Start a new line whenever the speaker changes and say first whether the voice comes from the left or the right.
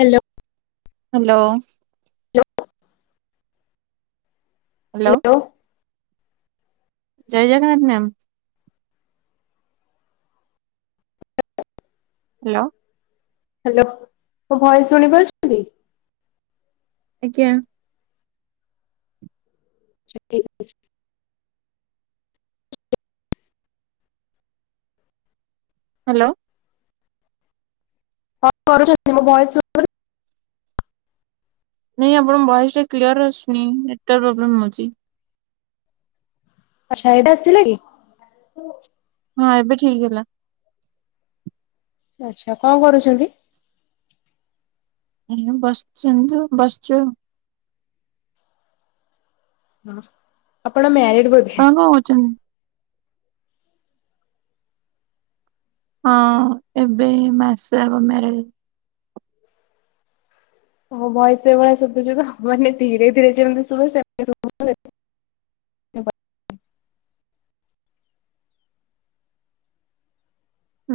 left: Hello.
right: Hello. Hello
left: ଲୋଓ।
right: ଜୟ Jagannath ma'am. Hello.
left: Hello ମୋ ଭଏସ୍ ଶୁଣିପାରୁଛ?
right: ଆଜ୍ଞା।
left: ଛୁଟି ଅଛ୍
right: ହାଲୋ।
left: ହଁ କରୁଛନ୍ତି ମୋ ଭଏସ୍ ଶୁଉନି।
right: ନିଁ ଆପଣଙ୍କ ଭଏସ୍ ଟା କ୍ଲିୟର୍ ଆସୁନି ନେଟୱାର୍ ପ୍ରୋବ୍ଲେମ୍ ହଉଚି।
left: ଆଚ୍ଛା ଏବେ ଆସିଲା କି?
right: ହଁ ଏବେ ଠିକ୍ ହେଲା।
left: ଆଚ୍ଛା କଣ କରୁଚନ୍ତି?
right: ଏ ବସିଚନ୍ତି ଆଉ ବସଚ।
left: ହଁ ଆପଣ ମ୍ୟାରେଡ଼୍ ବ
right: ଆପଣ କଁ କରଚନ୍ତି? ହଁ ଏବେ ଏଇ ମାସେ ହବ ମ୍ୟାରେଡ଼୍।
left: ଓହୋ ଭଏସ୍ ସେଇ ଭଳିଆ ଶୁଭୁଚି ତ ମାନେ ଧୀରେ ଧୀରେ ଯେମିତି ଶୁଭେ ସେମ୍ ଶୁବୁ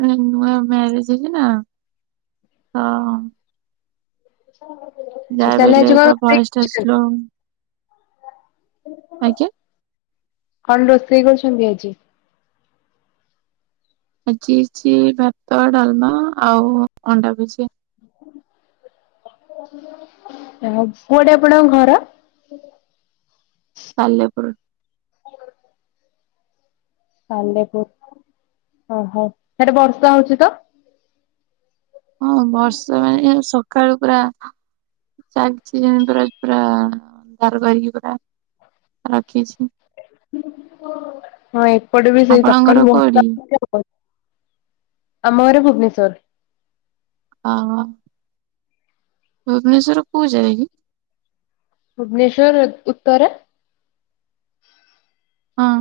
right: ଉଁ ନୂଆ ମ୍ୟାରେଜ୍ ହେଇଚି ନା ତ ଯା
left: ଆଚ୍ଛା
right: ବି
left: ତାହେଲେ ଆଜି
right: ହେଲେ
left: କଣ
right: ତ
left: ରୋଷେଇ
right: ଭଏସ୍ ଟା
left: କରିଛନ୍ତି?
right: ସ୍ଲୋ ଆଜ୍ଞା?
left: କଣ ରୋଷେଇ କରୁଛନ୍ତି ଆଜି?
right: ଆଜିି ହେଇଚି ଭାତ, ଡାଲମା ଆଉ ଅଣ୍ଡା ଭୁଜିଆ।
left: ଆ କୁଆଡ଼େ ଆପଣଙ୍କ ଘର?
right: ସାଲେପୁର।
left: ସାଲେପୁର ଓହୋ ସ୍ୟାଡ଼େ ବର୍ଷା ହଉଚି ତ?
right: ହଁ ବର୍ଷା ମାନେ ସକାଳୁ ପୁରା ଚାଲଚି ଯେଁ ପୁର ପୁରା ଧାର ବାରିକି ପୁରା ରଖିଚି।
left: ହଁ ଏପଟେ ବି ସେଇ
right: ଆପଣଙ୍କ ଘର
left: ସକାଳୁ
right: କୋଉଠି?
left: ବର୍ଷା [unintelligible] ଅ ଅମ ଘର ଭୁବନେଶ୍ୱର।
right: ଅହ ଭୁବନେଶ୍ୱରର କୋଉ ଜାଗା କି?
left: ଭୁବନେଶ୍ୱର ଉତ୍ତରା।
right: ହଁ।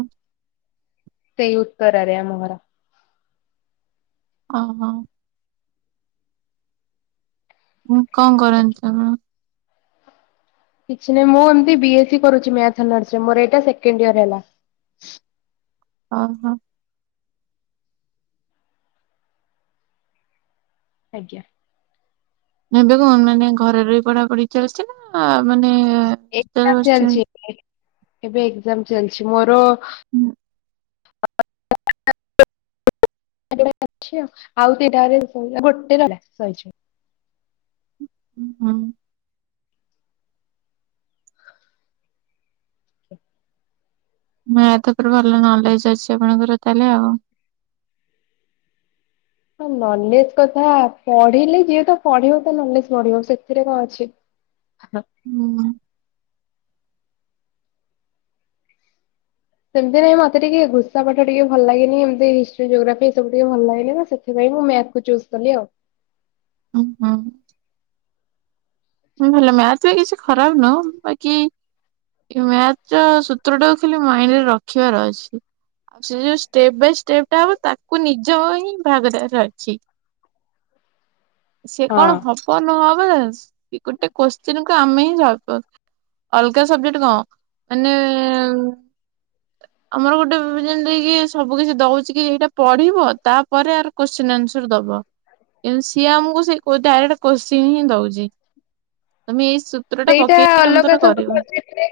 left: ସେଇ ଉତ୍ତରାରେ ଆମ ଘର।
right: ଅହ। ମୁଁ କଣ
left: ଆଜ୍ଞା।
right: କରନ୍ତି ଆପଣ?
left: କିଛି ନାହିଁ ମୁଁ ଏମିତି ବି ଏସ୍ ସି କରୁଛି ମ୍ୟାଥ ହୋନରସ୍ ରେ ମୋର ଏଇଟା ସେକେଣ୍ଡ ଇୟର ହେଲା।
right: ଓହୋ।
left: ଆଜ୍ଞା।
right: ଏବେ କଣ ମାନେ ଘରେ ରହି ପଢା ପଢି ଚାଲିଛି ନା ମାନେ ହଷ୍ଟେଲ
left: ଏକ୍ସାମ୍
right: ବସିଛନ୍ତି?
left: ଚାଲିଛି ଏବେ। ଏବେ ଏକ୍ସାମ୍ ଚାଲିଛି ମୋର।
right: ହୁଁ।
left: [inaudible] [unintelligible] ଭଲ ଅଛି ଆଉ। ଆଉ ବି ଡାଇରେକ୍ଟ ଗୋଟେ ରହିଲା ସ
right: ଓ ହୋ। [unintelligible]
left: ହ [inaudible]
right: ମ୍ୟାଥ ଉପରେ ଭଲ ନଲେଜ ଅଛି ଆପଣଙ୍କର ତାହେଲେ ଆଉ।
left: ହଁ ନଲେଜ କଥା ପଢିଲେ ଯିଏତ ପଢିବ ତା ନଲେଜ ବଢିବ ସେଥିରେ କଣ ଅଛି। ହଁ [inaudible]
right: ହୁଁ
left: ସେମତି ନାଇଁ ମତେ ଟିକେ ଘୋଷା ପାଠ ଟିକେ ଭଲ ଲାଗେନି। ଏମତି ହିଷ୍ଟି ଜୋଗ୍ରାଫି ଏ ସବୁ ଟିକେ ଭଲ ଲାଗେନି ନା ସେ ସେଥିପାଇଁ ମୁଁ ମ୍ୟାଥ କୁ ଚୁଜ୍ କଲି ଆଉ ‌।
right: ଉଁ ହଁ ଭଲ ମ୍ୟାଥ ବି କିଛି ଖରାପ ନୁହଁ ବାକି ଏ ମ୍ୟାଥ ର ସୂତ୍ରଟାକୁ ଖାଲି ମାଇଣ୍ଡରେ ରଖିବାର ଅଛି। ସେ ଯୋଉ ଷ୍ଟେପ୍ ବାଇ ଷ୍ଟେପ୍ ଟା ହବ ତାକୁ ନିଜ ହିଁ ଭାଗ ଦାର ଅଛି।
left: [inaudible]
right: ସେ କଣ ହବ ନହବ ସେ ଗୋଟେ କୋଶ୍ଚିିନ କୁ ଆମେ ହିଁ ସୋଲ୍ଭ କରୁଛୁ। ଅଲଗା ସବଜେକ୍ଟ କଣ? ମାନେ ଆମର ଗୋଟେ ଯେମତିକି ସବୁକିଛି ଦଉଛି କି ଏଇଟା ପଢିବ ତାପରେ ଆର କୋତ୍ସିନ୍ ଆନ୍ସର ଦବ କିନ୍ତୁ ସିଏ ଆମକୁ ସେ ଡା କୋତ୍ସିନ ହିଁ ଦଉଛି। ତମେ ଏଇ ସୂତ୍ର ଟା
left: ସେଇଟା
right: ପକେଇକି ତମେ
left: ଅଲଗା
right: ତମର
left: ସବୁ
right: କରିବ।
left: ସବଜେକ୍ଟରେ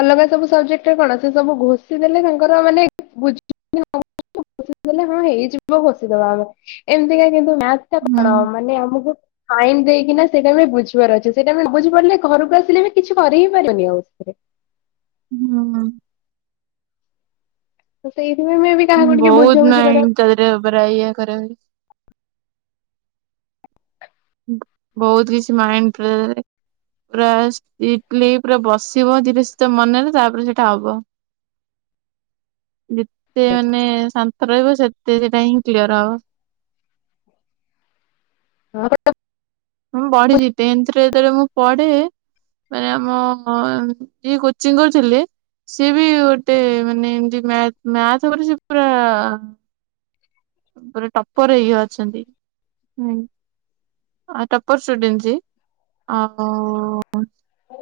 left: ଅଲଗା ସବୁ ସବଜେକ୍ଟରେ କଣ ସେ ସବୁ ଘୋଷି ଦେଲେ ତାଙ୍କର ମାନେ ବୁ ହଁ ହେଇଯିବ ଘୋଷିଦବା ଏବେ। ଏମିତିକା କିନ୍ତୁ ମ୍ୟାଥଟା
right: ହୁଁ
left: କଣ ମାନେ ଆମକୁ ସାଇ ଦେଇକିନା ସେଇଟା ଆମେ ବୁଝିବାର ଅଛି ସେଇଟା ଆମେ ନବୁଝିପାରିଲେ ଘରକୁ ଆସିଲେ ବି କିଛି କରିହିଁ ପାରିବାନି ଆଉ।
right: ହୁଁ।
left: ତ ସେଇଥିପାଇଁ ବି କାହାକୁ ଟିକେ ବୁଝାବୁଝି କରେ ଆଉ।
right: ସେଇ ଥିରେ ପୁରା ଇଏ କରରେ [unintelligible] ବହୁତ କିଛି ମାଇଣ୍ଡରେ ପୁରା ଷ୍ଟ୍ରିକ୍ଟଲି ପୁରା ବସିବ ଧୀରେ ସ୍ତିର ମନରେ ତାପରେ ସେଇଟା ହବ
left: [inaudible]
right: ଯେତେ ମାନେ ଶାନ୍ତ ରହିବ ସେତେ ସେଟା ହିଁ କ୍ଲିୟର ହବ।
left: ହଁ [unintelligible]
right: ହଁ ବଢି ଯିତେନ [unintelligible] ସେଥିରେ ଯେତେବେଳେ ମୁଁ ପଢିବି ମାନେ ଆମ ଯଏ କୋଚିଂ କରୁଥିଲେ ସିଏ ବି ଗୋଟେ ମାନେ ଏମତି ମ୍ୟାଥ ମ୍ୟାଥ ଉପରେ ସେ ପୁରା ପୁରା ଟପର ହେଇକି ଅଛନ୍ତି। ହୁଁ। ଆଉ ଟପର ଷ୍ଟୁଡେଣ୍ଟ୍ ଯିଏ ଆଉ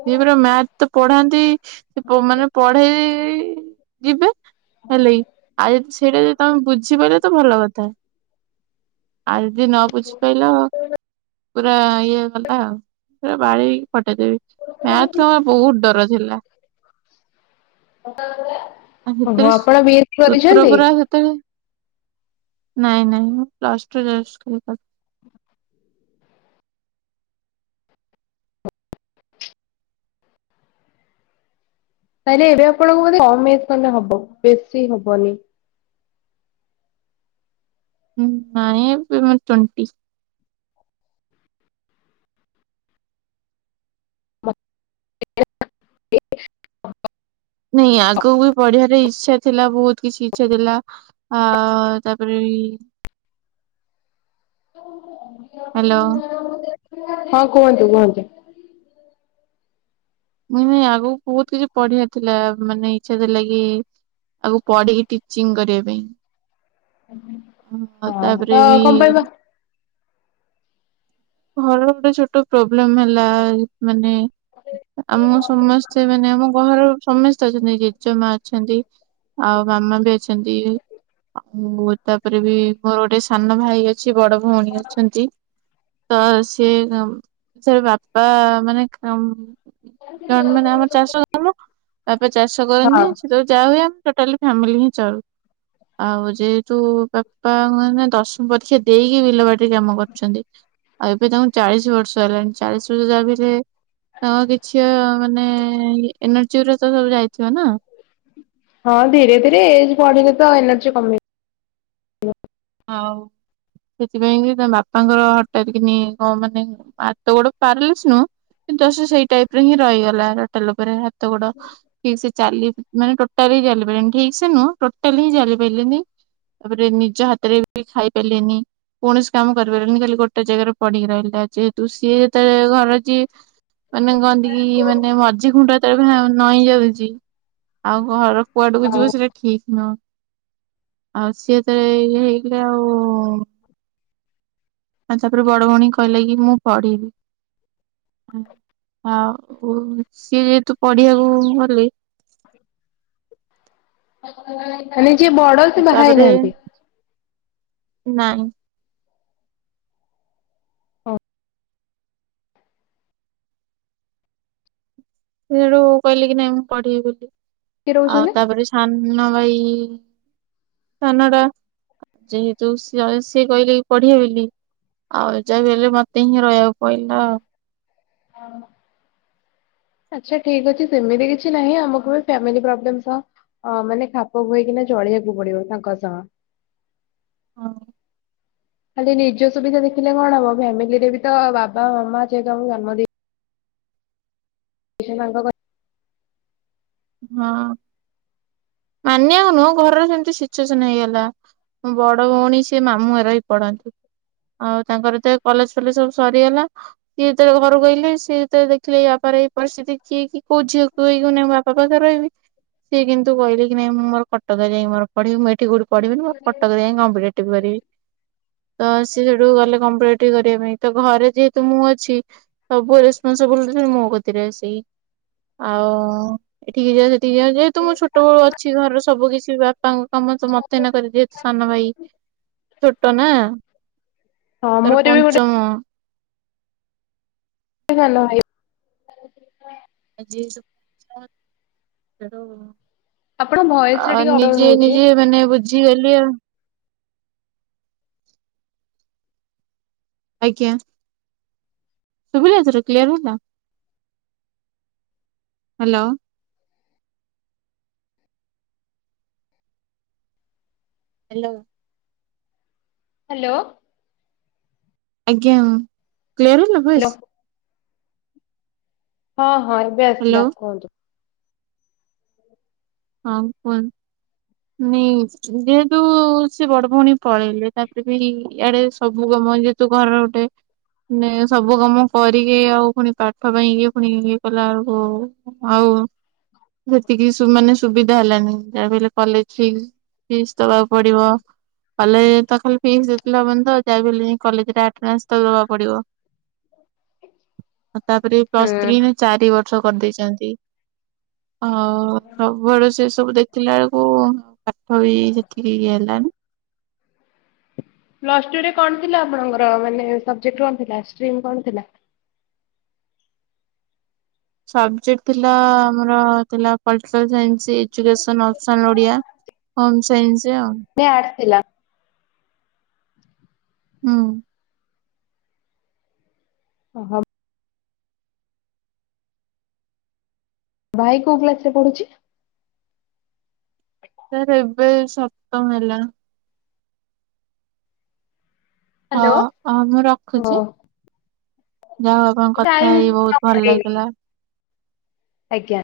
right: ସେ ପୁରା ମ୍ୟାଥ ତ ପଢାନ୍ତି ସେ ମାନେ ପଢେଇ ଯିବେ ହେଲାକି ଆଉ ସେଇଟା ଯଦି ତମେ ବୁଝିପାରିଲ ତ ଭଲ କଥା। ଆଉଯଦି ନ ବୁଝିପାଇଲ ପୁରା ଇଏ ଗଲା ଆଉ। ପୁରା ବାଡେଇକି ଫଟେଇଦେବେ ମ୍ୟାଥ୍ ଟା ମୋର ବହୁତ୍ ଡର ଥିଲା।
left: ଓହୋ ଆପଣ ବିଏ କରିଚନ୍ତି?
right: ତ ନାଇଁ ନାଇଁ ମୁଁ ପ୍ଲସ୍ ଟୁ ଜଷ୍ଟ୍ କଲି।
left: ତାହାଲେ ଏବେ ଆପଣଙ୍କୁ ବଧେ କମ୍ ଏଜ୍ ଖଣ୍ଡେ ହବ ବେଶୀ ହବନି।
right: ହୁଁ ନାଇଁ ଏବେ ମର ଟ୍ୱେଣ୍ଟି।
left: [inaudible]
right: ନାଇଁ ଆଗକୁ ବି ପଢିବାର ଇଚ୍ଛା ଥିଲା ବହୁତ୍ କିଛି ଇଛା ଥିଲା ଆଉ ତାପରେ ବି ହ୍ୟାଲୋ
left: ହଁ- କୁହନ୍ତୁ -କୁହନ୍ତୁ।
right: ମୁଇଁ- ମୁଇଁ ଆଗୁକୁ ବହୁତ୍ କିଛି ପଢିବାର ଥିଲା ମାନେ ଇଚ୍ଛା ଥିଲା କି ଆଗକୁ ପଢିକି ଟିଚିଂ କରିବା ପାଇଁ
left: ହଁ ତ
right: ତାପରେ ବି
left: କଣ ପାଇଁ ବା
right: ଘରର ଗୋଟେ ଛୋଟ ପ୍ରୋବ୍ଲେମ୍ ହେଲା ମାନେ ଆମ ସମସ୍ତେ ମାନେ ଆମ ଘର ସମସ୍ତେ ଅଛନ୍ତି ଜେଜେମା ଅଛନ୍ତି ଆଉ ମାମା ବି ଅଛନ୍ତି ଆଉ ତାପରେ ବି ମୋର ଗୋଟେ ସାନ ଭାଇ ଅଛି ବଡ ଭଉଣୀ ଅଛନ୍ତି। ତ ସିଏ ସେ ବାପା ମାନେ କାମ୍ [unintelligible] ଆମ ଚାଷ କାମ ବାପା ଚାଷ
left: ହଁ।
right: କରନ୍ତି ସେତେବେଳେ ଯା ହୁଏ ଟୋଟାଲି ଫ୍ୟାମିଲି ହିଁ ଚଳୁ। ଆଉ ଯେହେତୁ ବାପା ମାନେ ଦଶମ ପରୀକ୍ଷା ଦେଇକି ବିଲବାଡିରେ କାମ କରୁଚନ୍ତି ଆଉ ଏବେ ତାଙ୍କୁ ଚାଳିଶ୍ ବର୍ଷ ହେଲାଣି ଚାଳିଶ୍ [unintelligible] ତ କିଛି ମାନେ ଏନର୍ଜି ଗୁରା ତ ସବୁ ଯାଇଥିବ ନା
left: ହଁ ଧୀରେ ଧୀରେ ଏଜ୍ ବଢିଲେ ତ ଏନର୍ଜି କମିବ।
right: ହଉ। ସେଥିପାଇଁ କି ତା ବାପାଙ୍କର ହଟାତ୍ କିିନି କଣ ମାନେ ହାତ ଗୋଡ ପାରିଲିସ୍ ନୁହୁଁ କିନ୍ତୁ ଜଷ୍ଟ୍ ସେଇ ଟାଇପ୍ ରେ ହିଁ ରହିଗଲା ଟୋଟାଲେ ଉପରେ ହାତ ଗୋଡ ଠିକ୍ ସେ ଚାଲି ମାନେ ଟୋଟାଲି ଚାଲି ପାଇଲେନି ଠିକ୍ ସେ ନୁହଁ ଟୋଟାଲି ହିଁ ଚାଲି ପାଇଲେନି। ତାପରେ ନିଜ ହାତରେ ବି ଖାଇପାଇଲେନି କୌଣସି କାମ କରିପାରିଲେନି ଖାଲି ଗୋଟେ ଜାଗାରେ ପଡିକି ରହିଲେ ଯେହେତୁ ସିଏ ଯେତେବେଳେ ଘରର ଯିଏ ମାନେ କହନ୍ତି କି ମାନେ ମଝି ଖୁଣ୍ଟ [unintelligible] ନଇଁ ଯାଉଚି ଆଉ ଘର କୁଆଡକୁ ଯିବ ସେଇଟା ଠିକ୍ ନୁହଁ ଆଉ ସିଏ ଯେତେବେଳେ ଇଏ ହେଇ କିରା ଆଉ ଆଉ ତାପରେ ବଡ ଭଉଣୀ କହିଲା କି ମୁଁ ପଢିବି। ଆଉ ସିଏ ଯେହେତୁ ପଢିବାକୁ ଗଲି
left: ମାନେ ଯିଏ ବଡ
right: ଆଉ
left: ସେ ବାହା ହେଇ
right: ତାପରେ
left: ନାହାନ୍ତି?
right: ନାଇଁ।
left: ହଁ
right: ସେ ସେଠୁ କହିଲେ କି ନାଇଁ ମୁଁ ପଢିବି ବୋଲି
left: କିଏ
right: ଆଉ
left: ରହୁଛନ୍ତି
right: ତାପରେ ସାନ ଭାଇ ସାନ ଟା ଯେହେତୁ ସିଏ ଅ-କହିଲେ କି ପଢିିବେ ବୋଲି ଆଉ ଯାହାବି ହେଲେ ମତେ ହିଁ ରହିବାକୁ ପଇଲା ଆଉ।
left: ହଁ ଆଚ୍ଛା ଠିକ୍ ଅଛି ସେମିତି କିଛି ନାହିଁ ଆମକୁ ବି ଫ୍ୟାମିଲ ପ୍ରୋବ୍ଲେମ୍ ସହ ଅ- ମାନେ ଖାପଖୁଏଇ କିନା ଚଳିବାକୁ ପଡିବ ତାଙ୍କ ସହ।
right: [inaudible]
left: ଖାଲି ନିଜ ସୁବିଧା ଦେଖିଲେ କଣ ହବ ଫ୍ୟାମିଲି ରେ ବି ତ ବାବା ମାମା ସେ ତମକୁ ଜନ୍ମ ଦେଇ [unintelligible]
right: ହଁ। ମାନିବାକୁ ନୁହଁ ଘରର ସେମିତି ସିଚୁଏସନ ହେଇଗଲା। ମୋ ବଡ ଭଉଣୀ ସେ ମାମୁଁ ଘରେ ରହି ପଢନ୍ତି। ଆଉ ତାଙ୍କର ତ ଏ କଲେଜ ଫଲେଜ ସବୁ ସରିଗଲା। ସିଏ ଯେତେବେଳେ ଘରୁ କୁ ଆଇଲେ ସିଏ ଯେତେବେଳେ ଦେଖିଲେ ୟା ପରେ। ପରିସ୍ଥିତି କି ଦେଖି କି କୋଉ ଝିଅ କହିବ ନାଇଁ ମୁଁ ବାପା ପାଖ ରେ ରହିବି ସିଏ କିନ୍ତୁ କହିଲେ। କି ନାହିଁ ମୁଁ ମୋର କଟକରେ ଯାଇଁ ମୋର ପଢିବିଁ ମୁଁ ଏଠି କଉଠି ପଢିବିନି ମୋର କଟକ ରେ ଯାଇଁକି କମ୍ପିଟେଟିଭ୍ କରିବି। ତ ସିଏ ସେଠୁ ଗଲେ କମ୍ପିଟେଟିଭ କରିବା ପାଇଁ ତ ଘରେ ଯେହେତୁ ମୁଁ ଅଛି। ସବୁ ରେସପନସିବୁଲଟି ମୋ କତିରେ ଆସିକି। ଆଉ ଏଠିକି ଯା ସେଠିକି ଯା ଯେହେତୁ ମୁଁ ଛୋଟ ବେଳୁ ଅ ଅଛି ଘରର ସବୁ କିଛି ବାପାଙ୍କ କାମ ତ ମତେ ଏଇନା କରିବି ଯେହେତୁ ସାନ ଭାଇ। ଛୋଟ ନା
left: ହଁ
right: ତାର
left: ମୋର ବି ଗୋଟେ
right: ପଞ୍ଚମ।
left: ସାନ ଭାଇ।
right: [unintelligible]
left: ଆପଣଙ୍କ ଭଏସ ରେ
right: ଆଉ
left: ଟିକେ ଅପଡାଉନ
right: ନିଜେ
left: ହଉଛି
right: ନିଜେ ମାନେ ବୁଝିଗଲି ଆଉ। ଆଜ୍ଞା ଶୁଭିଲା ଏଥର କ୍ଲିୟର ହେଲା। ହାଲୋ। ହାଲୋ।
left: ହାଲୋ।
right: ଆଜ୍ଞା କ୍ଲିୟର ହେଲା ଭଏସ।
left: ହଁ ହଁ ଏବେ
right: ହ୍ୟାଲୋ
left: ଆସିଲା କୁହନ୍ତୁ।
right: ହଁ କୁହନ୍ତୁ ନାଇ ଯେହେତୁ ସେ ବଡ ଭଉଣୀ। ପଳେଇଲେ ତାପରେ ବି ଇଆଡେ ସବୁ କାମ ଯେହେତୁ ଘରର ଗୋଟେ। ମାନେ ସବୁ କାମ କରିକି ଆଉ ପୁଣି ପାଠ ପାଇଁ ଇଏ ପୁଣି ଇଏ କଲା ବେଳକୁ। ଆଉ ସେତିକି ସୁ ମାନେ। ସୁବିଧା ହେଲାନି ଦାବି ହେଲେ କଲେଜ ଫି ଫିସ୍ ଦବାକୁ ପଡିବ। କଲେଜ ରେ ତ ଖାଲି ଫିସ୍ ଦେଇ ଦେଲେ ହବନି ତ ଯା ବି ହେଲେ ଜାଇଁ କଲେଜ ରେ ଆଟେନାନ୍ସ ତ ଦବାକୁ ପଡିବ। ଆଉ ତାପରେ ବି
left: ହୁଁ
right: ପ୍ଲସ୍ ଥ୍ରୀ ରେ ଚାରି ବ ର୍ଷ କରିଦେଇଛନ୍ତି। ସବୁଆଡୁ ସେ ସବୁ ଦେଖିଲା ବେଳକୁ ଆଉ ପାଠ ବି ସେତିକି ଇଏ ହେଲାନି।
left: ପ୍ଲସ ଟୁ ରେ କଣ ଥିଲା ଆପଣଙ୍କର ମାନେ ସବଜେକ୍ଟ କଣ ଷ୍ଟ୍ରିମ୍ କଣ ଥିଲା।
right: ସବଜେକ୍ଟ ଥିଲା ଆମର ଥିଲା ପଟିକାଲ୍ ସାଇନ୍ସ ଏଜୁକସ ଅପସନ୍ ଓଡ଼ିଆ।
left: ନେ
right: ହୋମ୍ ସାଇନ୍ସ ଆଉ।
left: ସେ ଆସିଲା।
right: ହୁଁ।
left: ଓ ହ। ଭାଇ କୋଉ କ୍ଲାସ ରେ ପଢୁଛି।
right: ତାର ଏବେ ସପ୍ତମ ହେଲା। ହଁ
left: ହ୍ୟାଲୋ
right: ହ ମୁଁ
left: ଓ
right: ରଖୁଛି ଯା ହ ଉ ଆପଣଙ୍କ
left: ଏବେ
right: କଥା
left: ଟାଇମ୍
right: ହେଇ ବହୁତ ଭଲ
left: ହେଇଗଲା
right: ଲାଗିଲା।
left: ଆଜ୍ଞା।